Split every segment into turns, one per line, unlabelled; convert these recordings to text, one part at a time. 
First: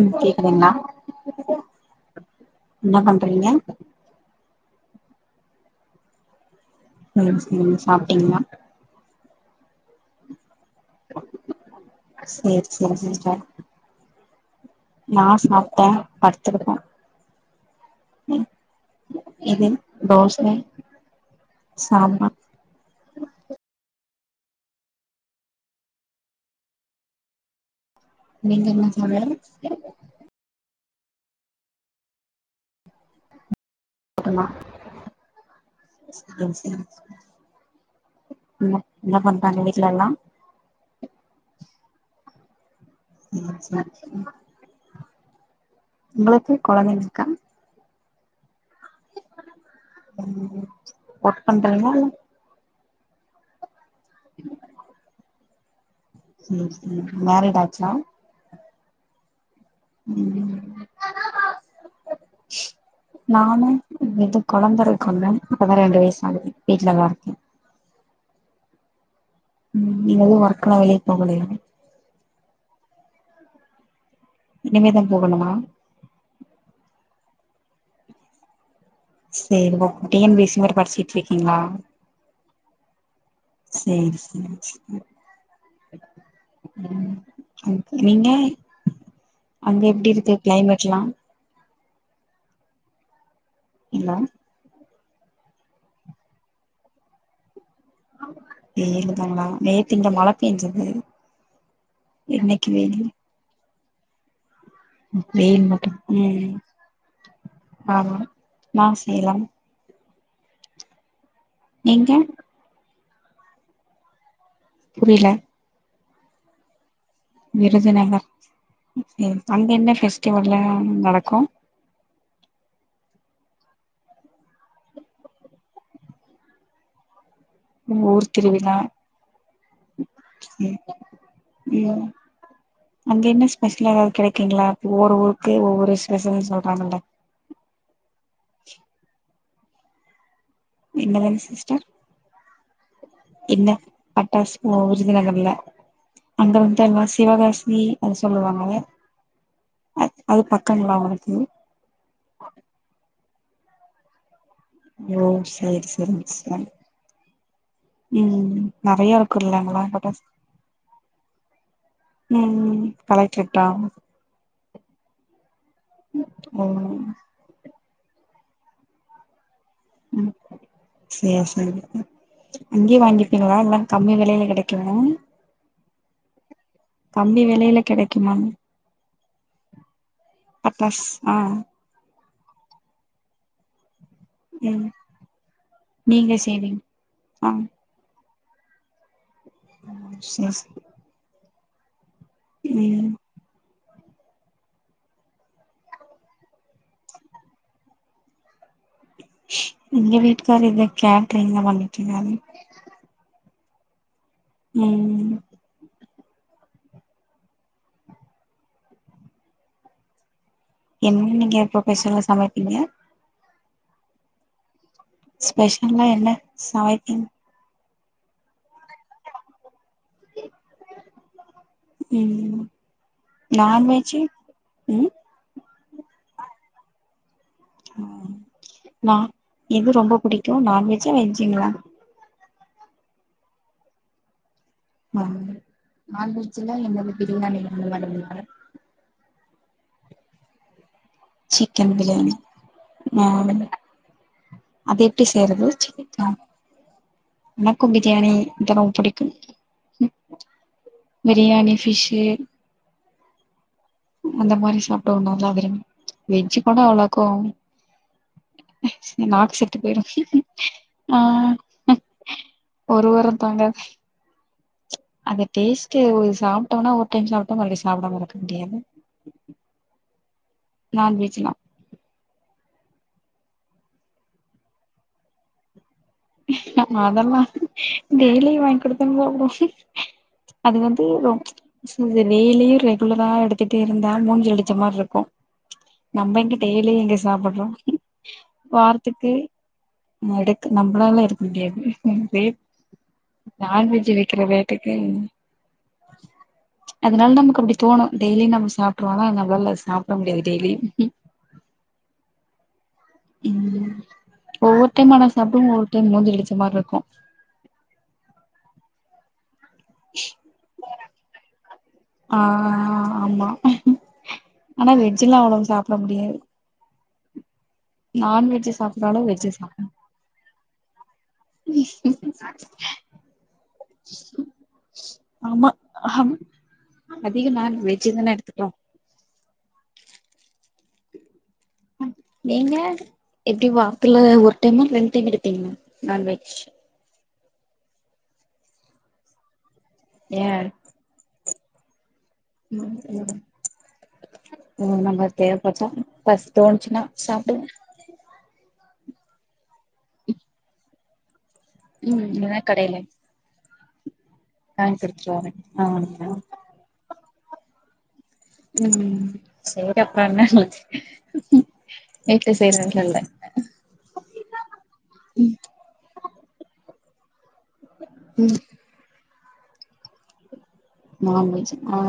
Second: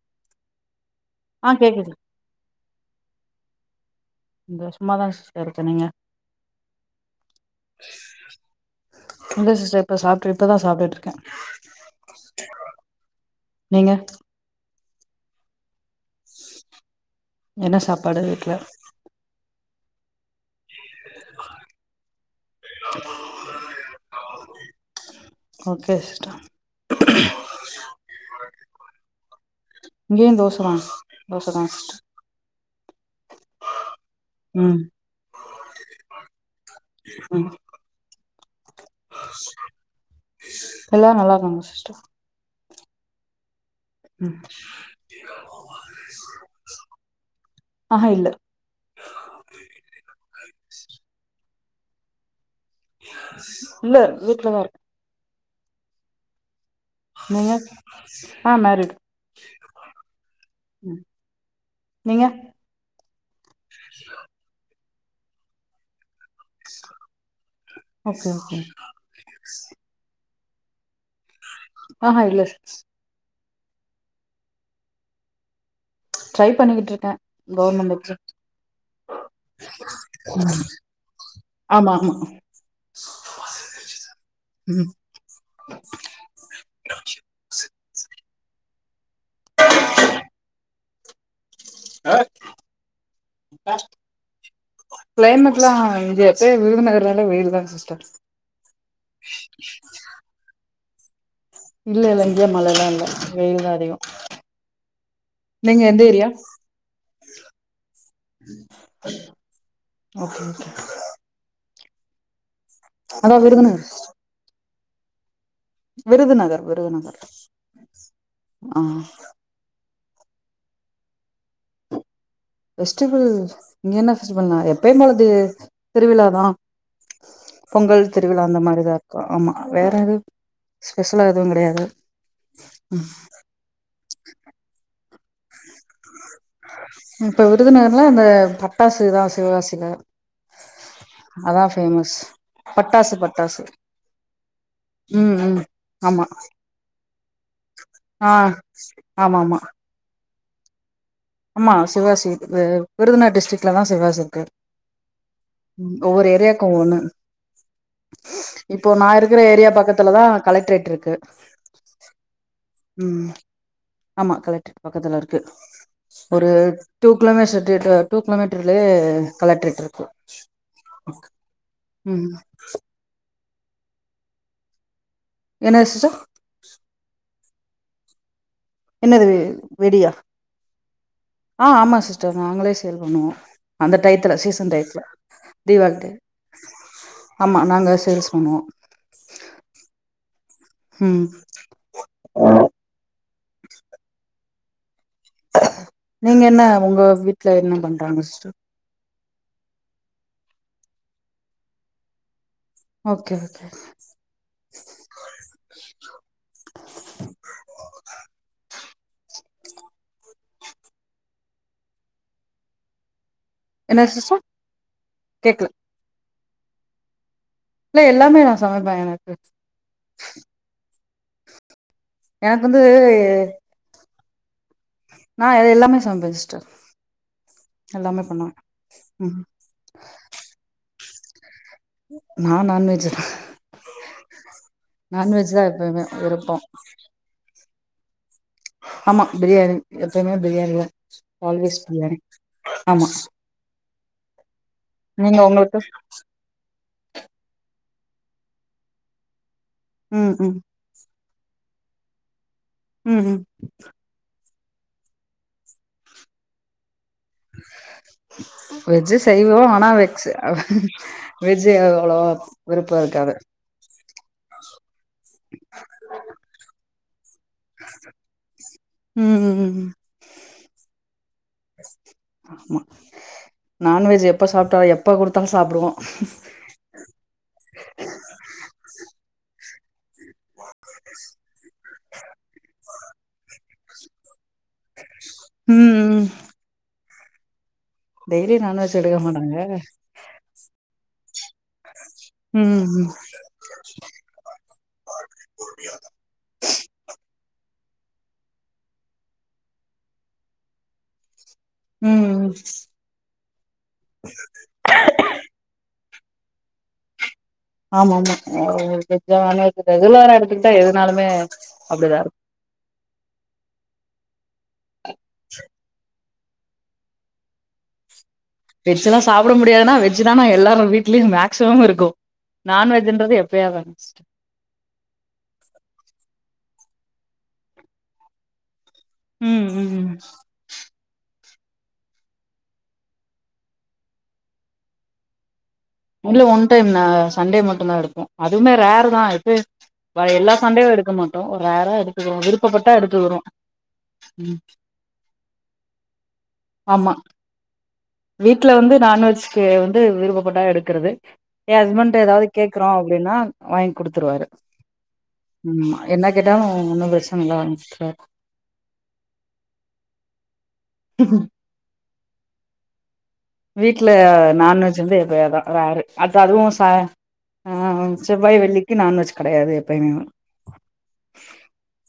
ம் கேக்குதிங்களா
ஆ கேக்குது
என்னா பண்றீங்க
சந்தோஷமா தா சிஸ்டர் இருக்கே நீங்க
ம் சேர் சாப்டிங்ளா
இல்ல சிஸ்டர் இப்ப சாப்ட்டு இப்பதா சாப்டுட்
சேரி சேரி சிஸ்டர்
நீங்க
நா சாப்ட்டே படுத்துருக்கே
என்ன சாப்பாடு வீட்ல
இதின் தோசை சாம்பார்
த [inaudible] ஆ ஓகே சிஸ்டர்
நீங்க என்ன தோழி
இங்கயு தோச தா தோச தா
ஆமா சேரி சேரி
ம்
ம் என்ன பண்றாங்க வீட்லலா
எல்லா நல்லாருக்காங்க
ம் சேரி
ம்
உங்களுக்கு கொழந்தைங்க இருக்கா
ஆஹ இல்ல
ம் ஒர்க் பன்றீங்ளா இல்ல
இல்ல வீட்லதா இருக்கே
ம் ம்
நீங்க ஆ மேரிடு
ம்
நீங்க
நானு இது கொழந்த இருக்கு மேம் இப்பதா ரெண்டு வயசு ஆகுது வீட்ல தா இருக்கே
[unintelligible]
ம் நீங்களு ஒர்க்குலா வெளிய போகலயா
ஆஹா இல்ல சிஸ்
இனிமேதா போகணுமா
ட்ரை பண்ணிக்கிட்ருக்கே கவர்மென்ட் எக்ஸா
சேரி போ டி என் பி சி மாரி படிச்சிட்டு இருக்கீங்களா
ஆமா ஆமா
சேரி சேரி சேரி ம் நீங்க அங்க எப்டி இருக்கு கிளைமேட்ல்லா
ஆ இந்தா
எல்லா
கிளைமேட்லா இங்க எப்பயு விருதுநகர்னாலே வெயிலுதா சிஸ்டர்
இல்லைங்க மாமா நேத்து இங்க மழ பேஞ்சது
இல்ல இல்ல இங்க
இன்னைக்கு
மழல்லா
வெயில்
இல்ல வெயில்தா அதிகோ
வெயில்
நீங்க
மட்டு
எந்த ஏரியா
ம் ஆமா நா செய்யலாம்
ஓகே ஓகே
நீங்க
அதா விருதுநகர் சிஸ்
புரியல
விருதுநகர் விருதுநகர்
விருதுநகர்
ஆ
அங்க என்ன ஃபெஸ்டிவல்லா நடக்கு
ஃபெஸ்டிவல் இங்க என்ன ஃபெஸ்டிவல்னா எப்பயும் போல திருவிழாதா பொங்கல் திருவிழா அந்த மாரிதா இருக்கு ஆமா வேற எதுவு
ம்
ஸ்பெஷலா எதுவு கெடையாது ம்
ஃபர்ஸ்ட்ல எதாவது கெடைக்குங்களா இப்ப ஒவ்வொரு ஊருக்கு ஒவ்வொரு ஸ்பெஷல்னு சொல்றாங்கல்ல
இப்ப விருதுநகர்ல இந்த பட்டாசுதா சிவகாசில
என்னதான
அதா
சிஸ்டர்
ஃபேமஸ் பட்டாசு பட்டாசு
என்ன பட்டாசு ஓ
ம்
விருதுநகர்ல
ம் ஆமா
அங்க வந்து எல்லா சிவகாசி அத
ஆ
சொல்லுவாங்கல்ல
ஆமா ஆமா
அ அது பக்கங்கலா ஒங்களுக்கு
ஆமா சிவாசி விருதுநகர் டிஸ்ட்ரிக்லதா சிவாசி இருக்கு
ஓ சேரி
ம்
சேரிங்க
ஒவ்வொரு
சிஸ்டர்
ஏரியாக்கு ஒவ்வொண்ணு
ம்
இப்ப நா
நெறைய இருக்கு
இருக்குற ஏரியா பக்கத்துலதா கலெக்ட்ரேட் இருக்கு
ம் ம் கலெக்ட்ரேட்டா
ஆமா கலெக்ட்ரேட் பக்கத்துல இருக்கு ஒரு
ஓ
டூ கிலோமீட்டர் டூ கிலோமீட்டர்லயே கலெக்ரேட் இருக்கு
ம் சேரி சேரி
ம்
அங்கயே வாங்கிப்பீங்களா எல்லா கம்மி வெலைல கெடைக்குமா
என்னது சிஸ்டர்
கம்மி வெலைல கெடைக்குமான்னு
என்னது வெடியா ஆ ஆமா சிஸ்டர் நாங்களே சேல் பண்ணுவோ அந்த டயத்துல சீசன்
ம்
டயத்துல தீவாளி டைம்
நீங்க செய்வீங் ஆ
ஆமா நாங்க சேல்ஸ் பண்ணுவோ
ம் சேரி சேரி
ம்
ம்
நீங்க என்ன ஒங்க வீட்ல என்ன பண்றாங்க சிஸ்டர்
எங்க வீட்டுக்காரு இங்க கேட்ரிங்ல வாங்கி விக்கிறாரு
ஓகே ஓகே
ம் என் நீங்க இப்போ பெசலா சமைப்பீங்க
என்ன சிஸ்டர் கேக்கல
ஸ்பெஷல்லா என்ன சமைப்பீங்
இல்ல எல்லாமே நா சமைப்பே எனக்கு
ம்
எனக்கு வந்து
நான்வெஜ்ஜூ
நா எ எல்லாமே சமைப்பே சிஸ்டர் எல்லாமே
ம்
பண்ணுவே
ந
ம்
எது ரொம்ப புடிக்கு நான்வெஜ்ஜா வெஜ்ஜுங்களா
நா நான்வெஜ் தா
ஆ
நான்வெஜ் தா எப்பய்மே விருப்போ
நான்வெஜ்ல என்னது பிரியாணி இந்த மாறில்லா
ஆமா பிரியாணி எப்பயுமே பிரியாணி தா ஆல்வேஸ் பிரியாணி ஆமா
ஆ அது எப்டி
நீங்க உங்கள்க்கு
எனக்கும் பிரியாணி தா ரொம்ப புடிக்கு
ம் ம்
பிரியாணி ஃபிஷ்ஷு
ம் ம்
அந்த மாரி சாப்ட்டோ நல்லா விரும் வெஜ் கூட அவ்ள க்கோம்
வெஜ்ஜு
நாக்கு
செய்வோ
செத்து
ஆனா வெக்ஸ்
போயிரு ஆ
வெஜ்ஜு அவ்வளவா விருப்போ
ஒரு வாரோ
இருக்காது
தாங்க அந்த டேஸ்ட்டு ஒரு சாப்ட்டோன்னா ஒரு டைம் [unintelligible] மறுபடியு சாப்பிடாம இருக்க முடியாது
ம் ம் ம்
நான்வெஜ்னா
ஆமா நான்வெஜ் எப்ப சாப்ட்டா எப்ப கொடுத்தா சாப்புடுவோ
அதெல்லா டெய்லி வாங் கொடுத்தாலு சாப்டுவோ அது வந்து ரொம் சோ அது டெய்லியு ரெகுலரா எடுத்துட்டே இருந்தா மூஞ்சில அடிச்ச மார் இருக்கு
ம் ம்
நம்ப எங்க டெய்லியு இங்க சாப்பற்றோ
டெய்லி நான்வெஜ் எடுக்க மாட்டாங்க
எடுக்க நம்பளால எடுக் முடியாது
ம் ம்
[unintelligible] நான்வெஜ் விக்கிற ரேட்டுக்கு அதனால நமக்கு அப்படி தோணு டெய்லி நம் சாப்ட்ருவோனா என்ன அவ்ளோல்லா சாப்பட முடியாது டெய்லியு
ம்
ம் ஒவ்வொரு டைம் ஆனா சாப்டும் போ ஒரு டைம் மூஞ்சிலடிச்ச மார்ருக்கு
ஆமா ஆமா வெஜ்ஜா நான்வெஜ் ரெகுலரா எடுத்துக்கிட்டா எதுனாலுமே அப்படிதா இருக்
ஆ ஆமா ஆனா வெஜ்ல்லா அவ்வளோ சாப்பட முடியாது நான்வெஜ் சாப்பிடுற
வெஜ்ல்லா
அளவு வெஜ்
சாப்பட
சாப்பிடனு
முடியாதுன்னா வெ ஜ் தான்ன எல்லாரு வீட்லியு மேக்சிமம் இருக்கு நான்வெஜ்ன்றது எப்பயாவது ஒன்ஸ்
ஆமா ஆம் அதிக நாள் வெஜ் தானே எடுத்துக்குறோ
ம் ம் ம்
நீங்க எப்படி வாரத்துல ஒரு டைம்மா ரெண் டைம் எடுப்பீங்களா
இல்ல
நான்வெஜ்
ஒன் டைம் நா சண்டே மட்டு தா எடுப்போ அதுவுமே ரேர் தா இப்ப வ
ஏ
எல்லா சண்டேயு எடுக்க மாட்டோ ஒரு ரேரா எடுத்துக்கிறோ விருப்பப்பட்டா எடுத்துக்குறோ
ம் நம்ம தேவபட்டா பிளஸ் தோணுச்சுனா
ஆமா
சாப்டு
வீட்ல வந்து நான் வெஜ்க்கு வந்து விருப்பபட்டா எடுக்குறது எ ஹஸ்பண்ட்த
ம்
ஏதாவது
இல்லன்னா
கேக்றோ
கடையில
அப்டினா வாங்கி குடுத்துருவாரு
வாங்கி குடிச்சிட்டு வரே
ம் என்ன
ஆமா
கேட்டாலு ஒன்னு பிரச்சன இல்ல வாங்கி குடுத்துருவாரு
ம் சேட்ட பண்ண வீட்ல செய்றது தெர்ல
வீட்டல நான்வெஜ்ஜு வந்து எப்பயாதா ரேரு அது அதுவு ச அ
ம்
செவ்வாய் வெள்ளிக்கு நான்வெஜ் கெடயாது எப்பயுமேவு
நான் வெஜ் ஆ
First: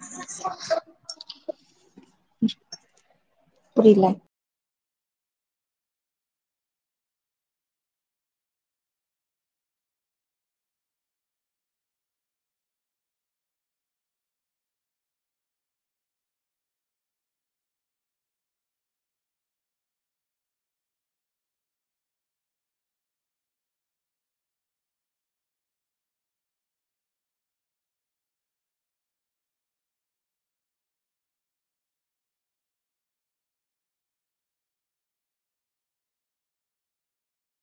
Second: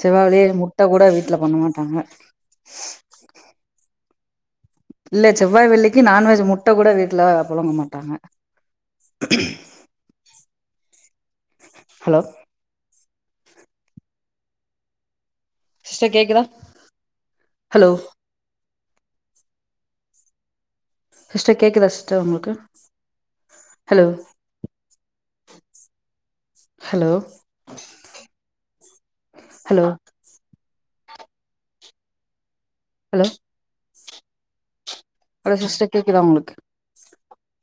செவ்வா வெள்ளி முட்ட கூட வீட்ல பண்ண மாட்டாங்க
புரில
இல்ல செவ்வாய் வெள்ளிக்கி நான்வெஜ் முட்ட கூட வீட்ல பொழங்க மாட்டாங்க ஹலோ சிஸ்டர் கேக்குதா ஹலோ சிஸ்டர் கேக்குதா சிஸ்டர் உங்களுக்கு hello hello hello hello hello sister கேக்குதா உங்களுக்கு